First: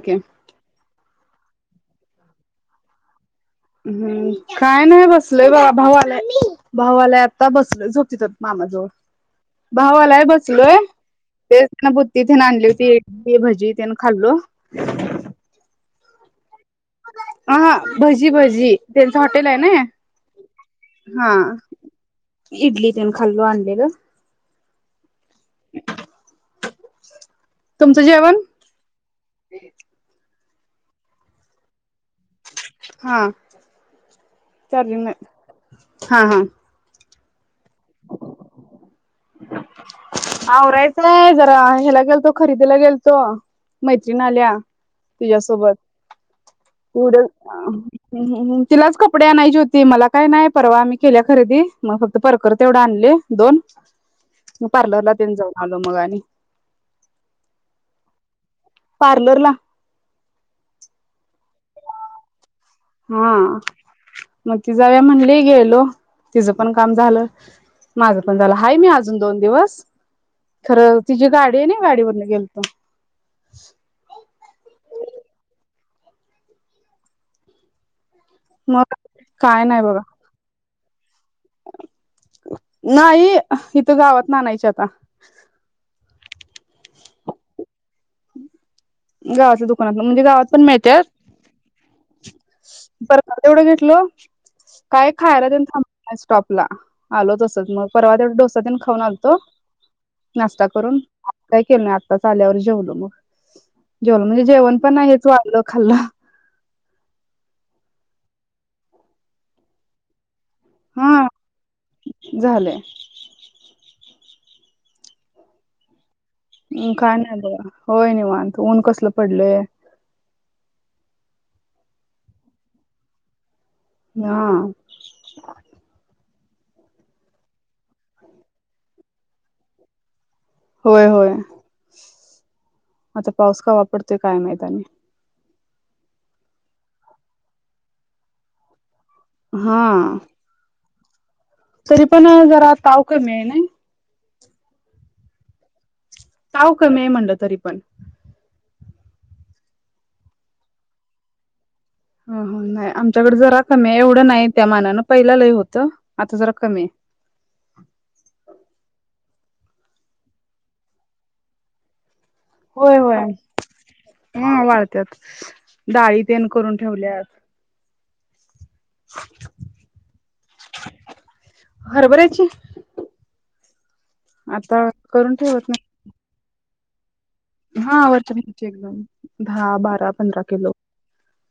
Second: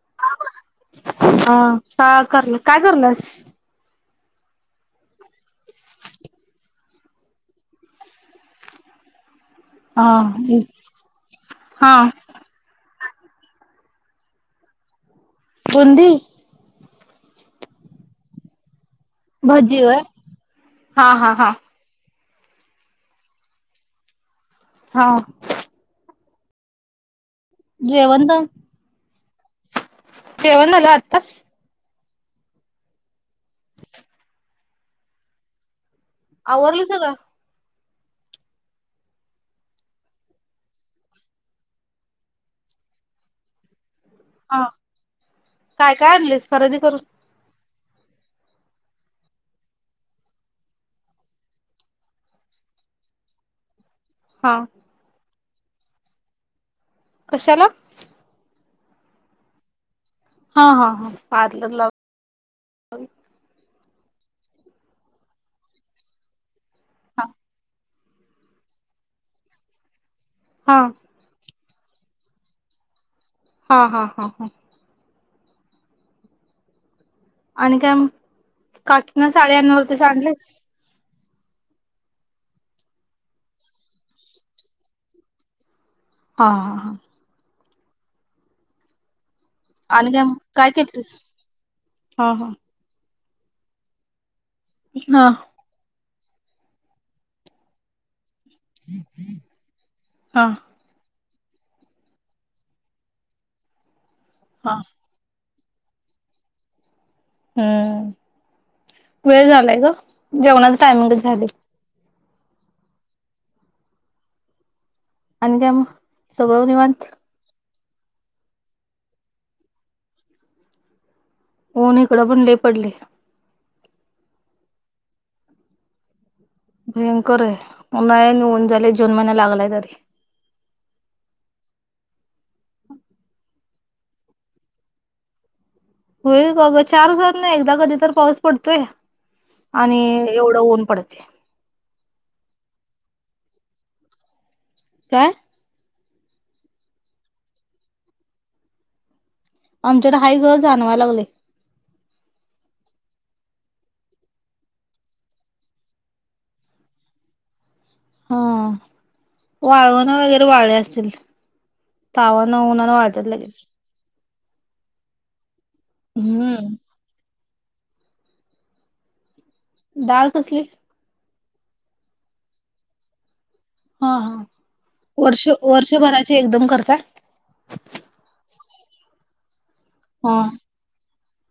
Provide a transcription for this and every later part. Okay हा का करल काय करलस हम्म काय नाही बसलय बा भाऊआलाय भाऊआलाय आता बसलय झोपथ मामाजवळ भाऊ हा आलाय बसलोय ते त्यांना हा बुद्धीथ आणले हो ती भजी त्या खाल्लो बुंदी झी बजी त्यांच हॉटेल आहे ना भजी होय हा इडली पण खाल्लो आणलेलं हा [unintelligible] तुमचं जेवण जेवण झालं आत्ताच हा चार्जिंग न आवली स का आवरायचं नाहीय जरा ह्याला गेलतो खरेदीला गेलतो मैत्रिण आल्या हा तुझ्यासोबत काय काय आणलीस खरेदी करून पुढ तिलाच कपडे आणायची होती मला काय नाही परवा आम्ही केल्या खरेदी मग फक्त परकर तेवढं आणले दोन हा मग प्लर ला देऊन जाऊ आलो मगणी कशाला पार्लर ला हा हा हा पार्लर लाव हा मग ति जाव्या म्हणले गेलो तिचं पण काम झालं माझं पण झालं आहेय मी अजून दोन दिवस हा खरं तिची गाडी नाही गाडीवरून गेलतो हा हा हा हा आणि काय मग काकींना काय नाही साडयांनवरती बघा साडलीस नाही इथं गावातना आणायच्या आता हा हा हा गावातल्या दुकानातन आणि काय म्हणजे मग गावात पण काय मिळत्यात केलतीस हा हा परकार तेवढं घेतल काय हा खायला तेन थांब स्टॉपला आलो तसंच मग परवा तेवढ डोस तेन खाऊन आलतो हा नाश्ता करून. काय केलं नाय आताच आल्यावर जेवलो मग जेवल्यो म्हणजे म्हणजे हा जेवण हेच वाढलं खाल्ला हम् वेळ झालाय ग जेवणाच टायमिंगच झाली. झालय. आणि काय म अ काय नाय [unintelligible] होय निवांत ऊन कसलं पडलय. ऊन इकडं पण लय पडलय. हा भयंकर आहे उन्हाळ्यानी ऊन झाले जून महिना लागलाय तरी होय होय. आता पाऊस कवा पडतोय काय माहित आणि होईल बघ चार दिवसातना एकदा कधी तर पाऊस पडतोय. आणि हा एवढं ऊन पडत [unintelligible] तरी पण जरा काव कमी हाय नय. काय? साव कमी आहे म्हणलं तरी पण आमच्याकड हाय ग जाणवाया लागलय. हं हं नाही आमच्याकड जरा कमी आहे एवढं नाही त्या मानानं पहिल्या लय होतं आता जरा कमी आहे. हा वाळवन वगैरे वाळेले असतील. तावान उन्हान होय वाळत्यात होय लगेच हा वाळत्यात. डाळी तेन हम्म करून ठेवल्यात [unintelligible] डाळ कसली? हरभऱ्याची हा हा आता करून वर्ष ठेवत वर्षभराचे एकदम करत का. नाही हा वरच्या भागाची एकदम. हा बारा हा पंधरा किलो.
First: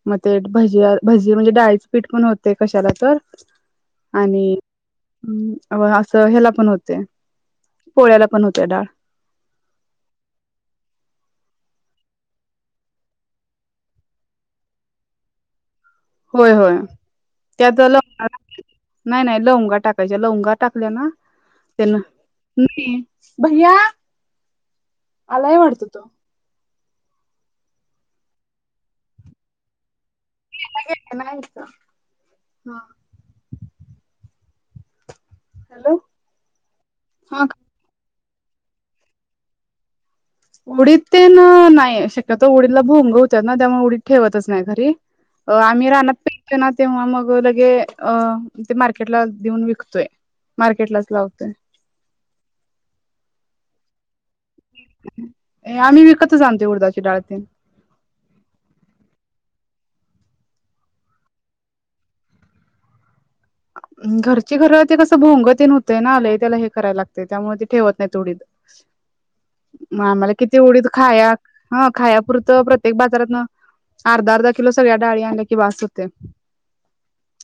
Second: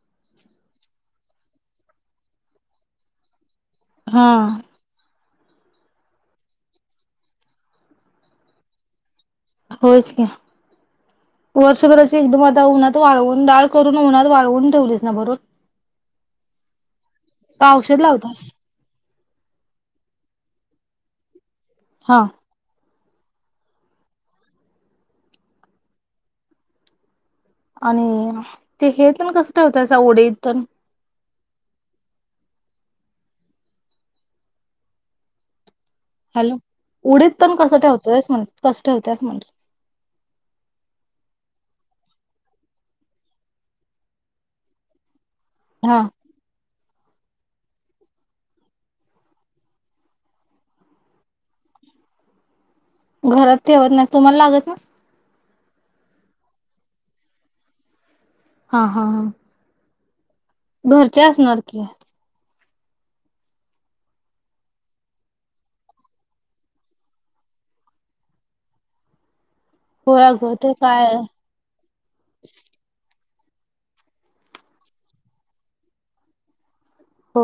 मग ते भजी भजी म्हणजे डाळीच पीठ पण होते कशाला तर. हा हम् असं ह्याला पण होते पोळ्याला पण होते डाळ. होच का्या. वर्षभराची एकदम आता उन्हात वाळवून डाळ करून उन्हात वाळवून ठेवलीस ना भरून. होय होय. का त्यात औषध लवंग लावतास? नाही नाही लवंगा टाकायच्या लवंगा. टाकले ना. त्यांना हा नाही. भैया आलाय वाटत तो. आणि ते हे कस होत तळ उठीद हा हॅलो उडीत हा पण कस ठेवत. कसं ठेवतेस म्हटलं. उडीत ते ना नाही शक्यतो उडीला भोंगवत ना त्यामुळे उडीत ठेवतच नाही घरी. अ आम्ही हा रानातं पैक ना. तेव्हा मग लगे अ ते मार्केटला देऊन विकतोय मार्केटलाच लावतोय. घरात ठेवत न तुम्हाला लागत ना आम्ही विकतच जातो उडदाची डाळातेन. हा हा हा घरचे असणार की. घरची घर ते कसं भोंगतेन होतय ना आले त्याला हे करायला लागतय त्यामुळे ते ठेवत नाही थोडी. मग होय आम्हाला अगं किती ते उढत काय खाया ह खाया पुुरतं प्रत्येक बाजारात. अर्धा अर्धा किलो सगळ्या डाळ आणल्या की बस होते हो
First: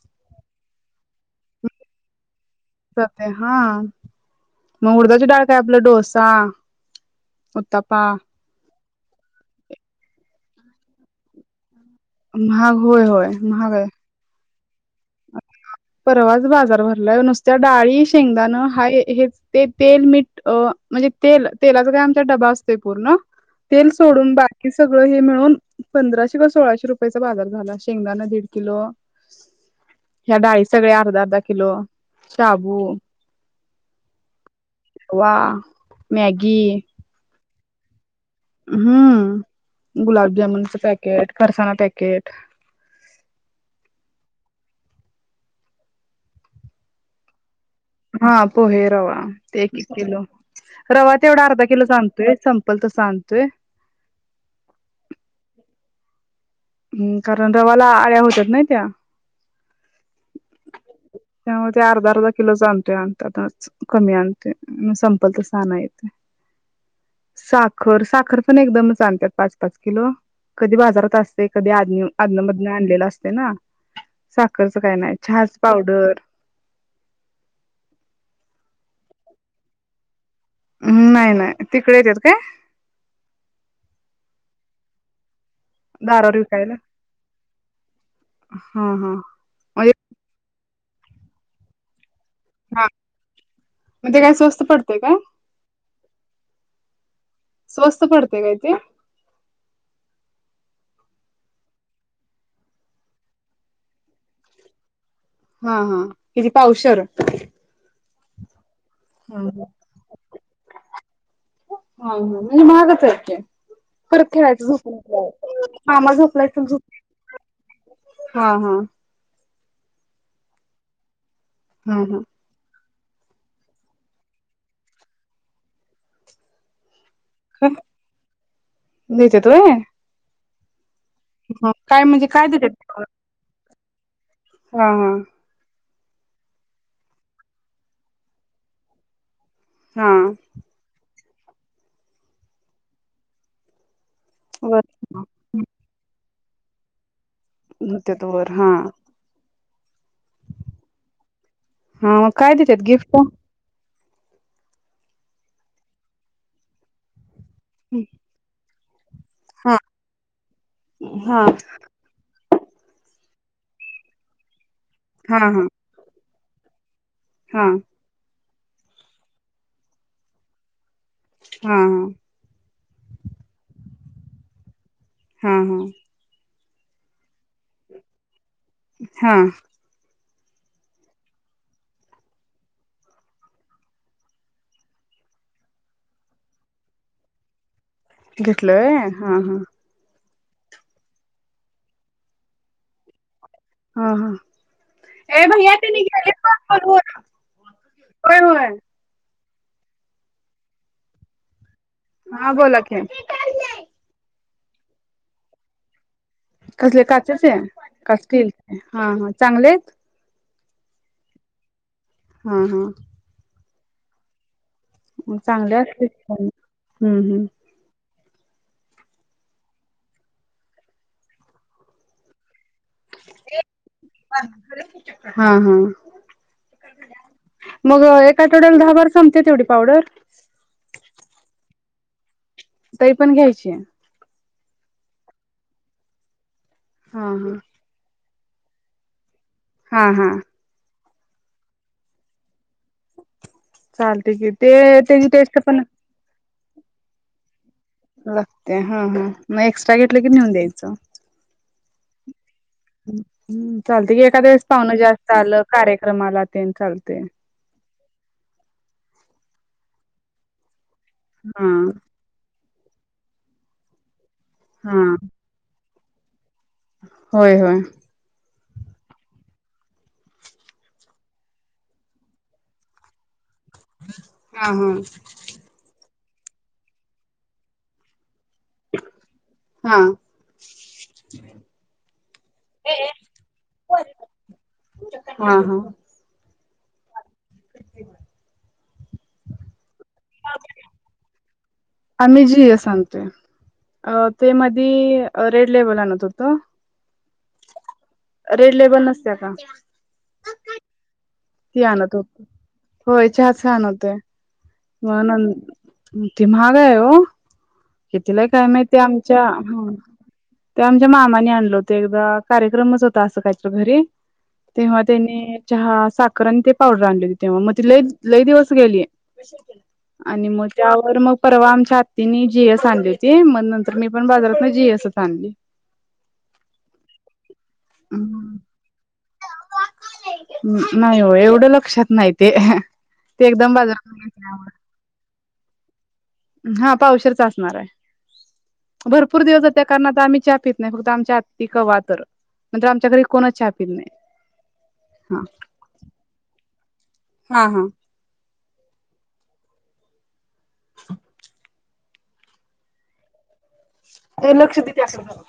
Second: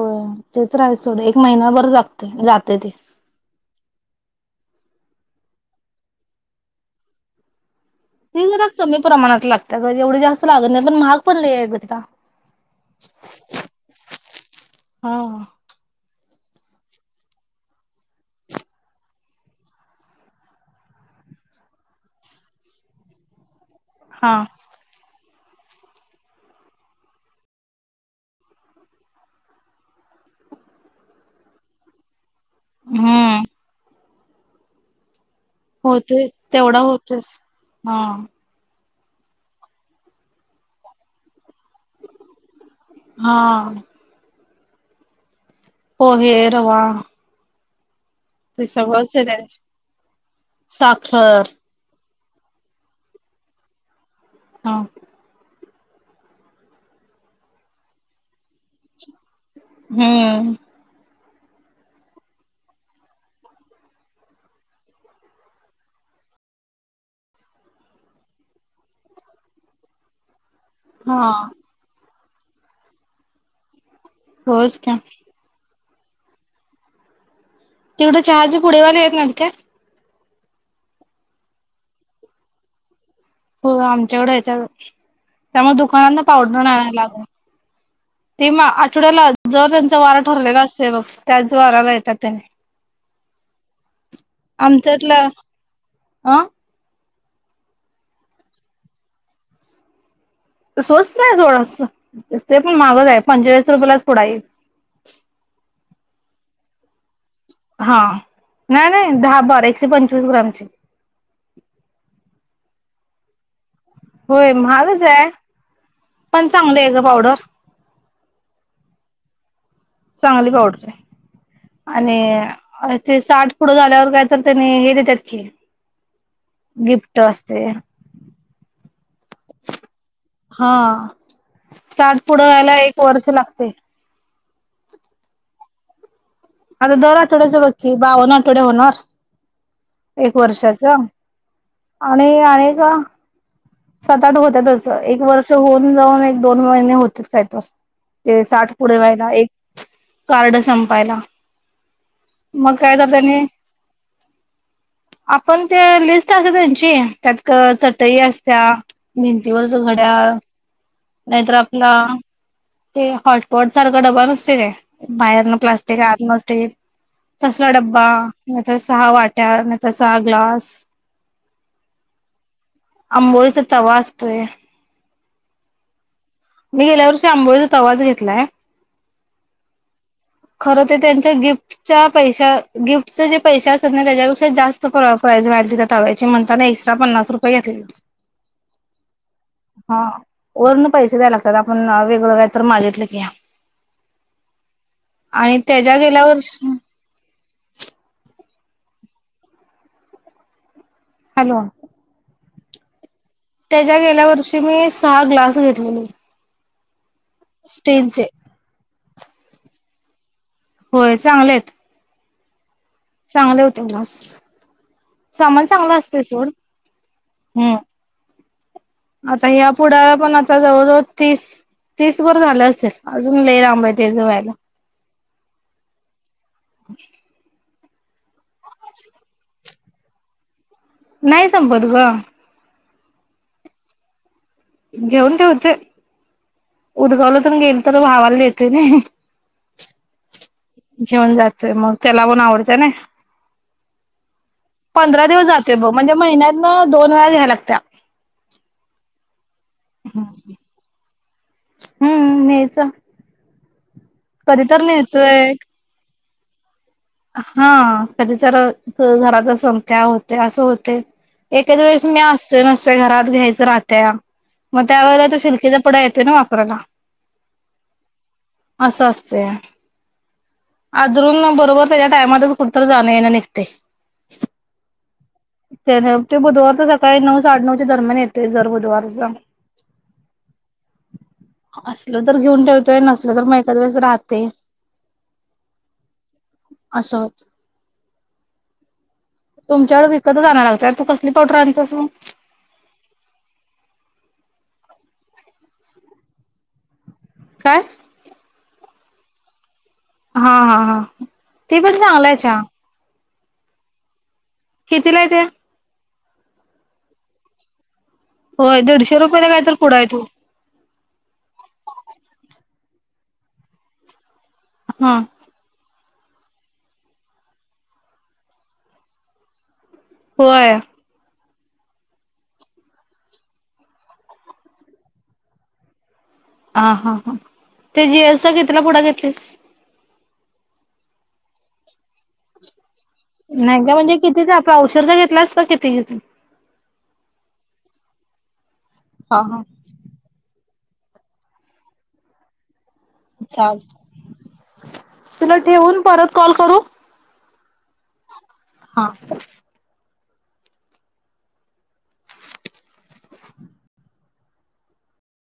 तेच राहा थोड एक महिना बर जगते जात. जाते हा मग उडदाची डाळ काय आपला डोसा उताप. ति जरा कमी प्रमाणात लागतात ग एवढे जास्त लागत नाही पण महाग पण लय आहे ग त्या. महाग होय होय महाग आहे हा परवाच बाजार भरलाय नुसत्या डाळी शेंगदाण हा हे ते तेल मीठ म्हणजे तेल तेलाचा काय आमचा डबा असतोय पूर्ण. तेल हा सोडून बाकी सगळं हेळ. पंधराशे कवा सोळाशे रुपयाचा बाजार झाला शेंगदाणा दीड किलो या्या डाळी सगळ्या अर्धा अर्धा किलो साबू होत तेवढं मॅगी होतच हम हम्म गुलाबजामुनचं पॅकेट परसाना पॅकेट हा हो हेर वा हा पोहे रवा ते एक किलो रवा साखर तेवढा अर्धा किलो चालतो य संपल त सगतोय हा हम्म कारण रवाला आळ्या होतात नाही त्या हम्म त्यामुळे ते अर्धा अर्धा किलोच आणतोय आणतात कमी आणते संपल तर सहाण येते साखर साखर पण एकदमच आणतात पाच पाच किलो कधी बाजारात हा असते कधी आदमी अजनमधन आणलेला असते ना साखस होच काय का नाही छ पावडर तेवढं चहाचे पुढवाला येत ना का नाही-नाही तिकडे येत्यात काय? हो आमच्याकडं याच्या त्यामुळे दुकाना दारावर पावडर विकायला आणयला लागलं ते म हा हा. आठवड्याला जर म्हणजे त्यांचा वार ठरलेला अस ते बघ त्याच द्वाराला येतात त्यांनी. हा म ते काय स्वस्त पडतय का? आं? स्वस्त पडते काय ते? स्वस्त नाही [unintelligible] ते पण माहगच आहे पंचेचाळीस रुपयालाच पुडा ईल हा-हा किती पावशर? हां नाही- नाही हा दहा बारा एकशे पंचवीस ग्रामचे. आणि महागच आहे की परत खेळायचं झोपुन महागच आहे उठल्यावर. मामा झोपलाय पण त चांगली झोप. आहे ग पावडर हा - हा चांगली पावडर हे. हा हा. आणि अं ते साठ पुढे झाल्यावर काय तर त्यानी हे देतात की गिफ्ट. असते खं देतात व्हय? हां काय साठ म्हणजे काय पुढं यायला देत्यात एक वर्ष लागते. हा - हा आता दर आठवड्याच बघ की बावन आठवडे होणार. हा एक वर्षाचा. आणि आडे का? साताठ वर होत्यातच एक वर्ष होऊन जाऊनही दोन महिने होते [unintelligible] देत्यात ते वर हा साठ पुढे व्हायला एक कार्ड संपायला हा मग देत्यात काय तर गिफ्ट त्याने आपण ते लिस्ट अस त्यांची त्यात क चटई अस हां भिंतीवरच हा घड्याळ हा नाहीतर आपला ते हॉटपॉट सारखं डबा नसते काय! हा बाहेरन हा प्लास्टिक आत नस ते हा तसला ड्बा नाही त सहा वाट्या नाही त सहा ग्लास हा ह आंबोळीचा तवा असतोय हा हा मी गेल्या वर्षी आंबोळीचा त आवाज घेतलाय हा खरं ते त्यांच्या गिफ्टच्या पैश गिफ्टचे जे पैसे असत ना त्याच्यापेक्षा जास्त प्राइस व्हाय त्याताव्याचे म्हणताना एक्स्ट्रा पन्नास रुपये घेतले घेतलंय हा हा वरण पैसे द्याय लागात आपण वेगळं का तर मागितलं की हा हा ए आणि भै ते त्याच्या न गेल्या वर्षी होय होय [unintelligible] हॅलो हा बोलाक त्याच्या गेल्या वर्षी मी सहा ग्लास घेतलेली कसले का त्या का स्ट हा हा चांगले आहेत होय चांगलेत हा हा. चांगले होते बस. चांगले असतील प हम्म हम्म. आता या्या पुढाला पण आता जवळ जवळ तीस तीस वर झालं अस. अजून ल लांबाय ते ज वयला. हा हा मग एक आठवड्याला दहा बार संपते तेवढी पावडर नाही संपत ग. तरी पण घ्यायची. घेऊन ठेऊते. हा हा उदगावलाून गेल तर भावाला ते ना. हा हा. घेऊन जायचंय मग त्याला पण आवडत्या नइ. चालते की ते त्याची टेस्ट पण बघ म्हणजे दोन वेळा घ्यायला लागत्या. लागते हा हा. मग एक्स्ट्रा घेतलं की नेऊन द्यायचं. हम्म हेच हम्. हम्म. चालते की एका दिवस तर पाहन जास्त नेतोय आलं कार्यक्रमाला. चाल. हा कधी तर घरात असम त्या होत. ते असं होते. हा एकाद वेळेस मी असतोय मत. घरात घ्यायचं राहत. मग हा त्या वळेला शिल्कचा य ना. वापरायला होय हो. असं असते आजरून बरोबर. त्याच्या टायमच कुतं जा आहे. ते हा हा तर. ते बुधवार च सळी नऊ साडे नऊ दर्मन येत. जर बुधवारचा हा. असल तर घेऊन ठेवतोय नसल तर मग एखकाद वेळेस राहते. हा हा असं होत. [inaudible] तुमच्याकडे विकत जाणार लागतय तू कसली पावडर आण आम् जी अस स ते अ ते मध रेड लेवल आणत होत काय रेड लेबल नसत्या का हा हा हा ते पण ना आलायच्या चच खानते येत्या? मानंद ते महागा हो खतीला काय होय माहिती दीडशे आमच्या रुपयाला कायतर पुडा आहे तो. ते आमच्या मामाने आणलं होत एकदा कार्यक्रमच होता असं काहीच्या घरी तेव्हा हा त्यांनी चहा कर आणि ते पावडर आणली हो त तेव्हा मग ती ल लई दिवस गेली आणि मग होय त्यावर मग परवा आमच्या हत्तीनी जीएस आणली होती मग नंतर मी पण बाजारात ना जीसच आणली ह हा हा ते जीस घेतला पुढा घेत खस नाही हो एवढं लक्षात नाही ते ते एकदम नाहीग म्हणजे कितीच आपण बाजारात औषर ज घेतलास का किती घ हा पावशीरचा असणार आहे हा भरपूर हा दिवसात त्या कारणा आ आम्ही चहा पितो नाही फक्त आमच्या आत्ती कवा तर नंतर आमच्या घरी कोणच चहा ् पित नाही. हा तुला ठेवून परत कॉल करू हा हा हा [unintelligible] ते लक्ष देते असेल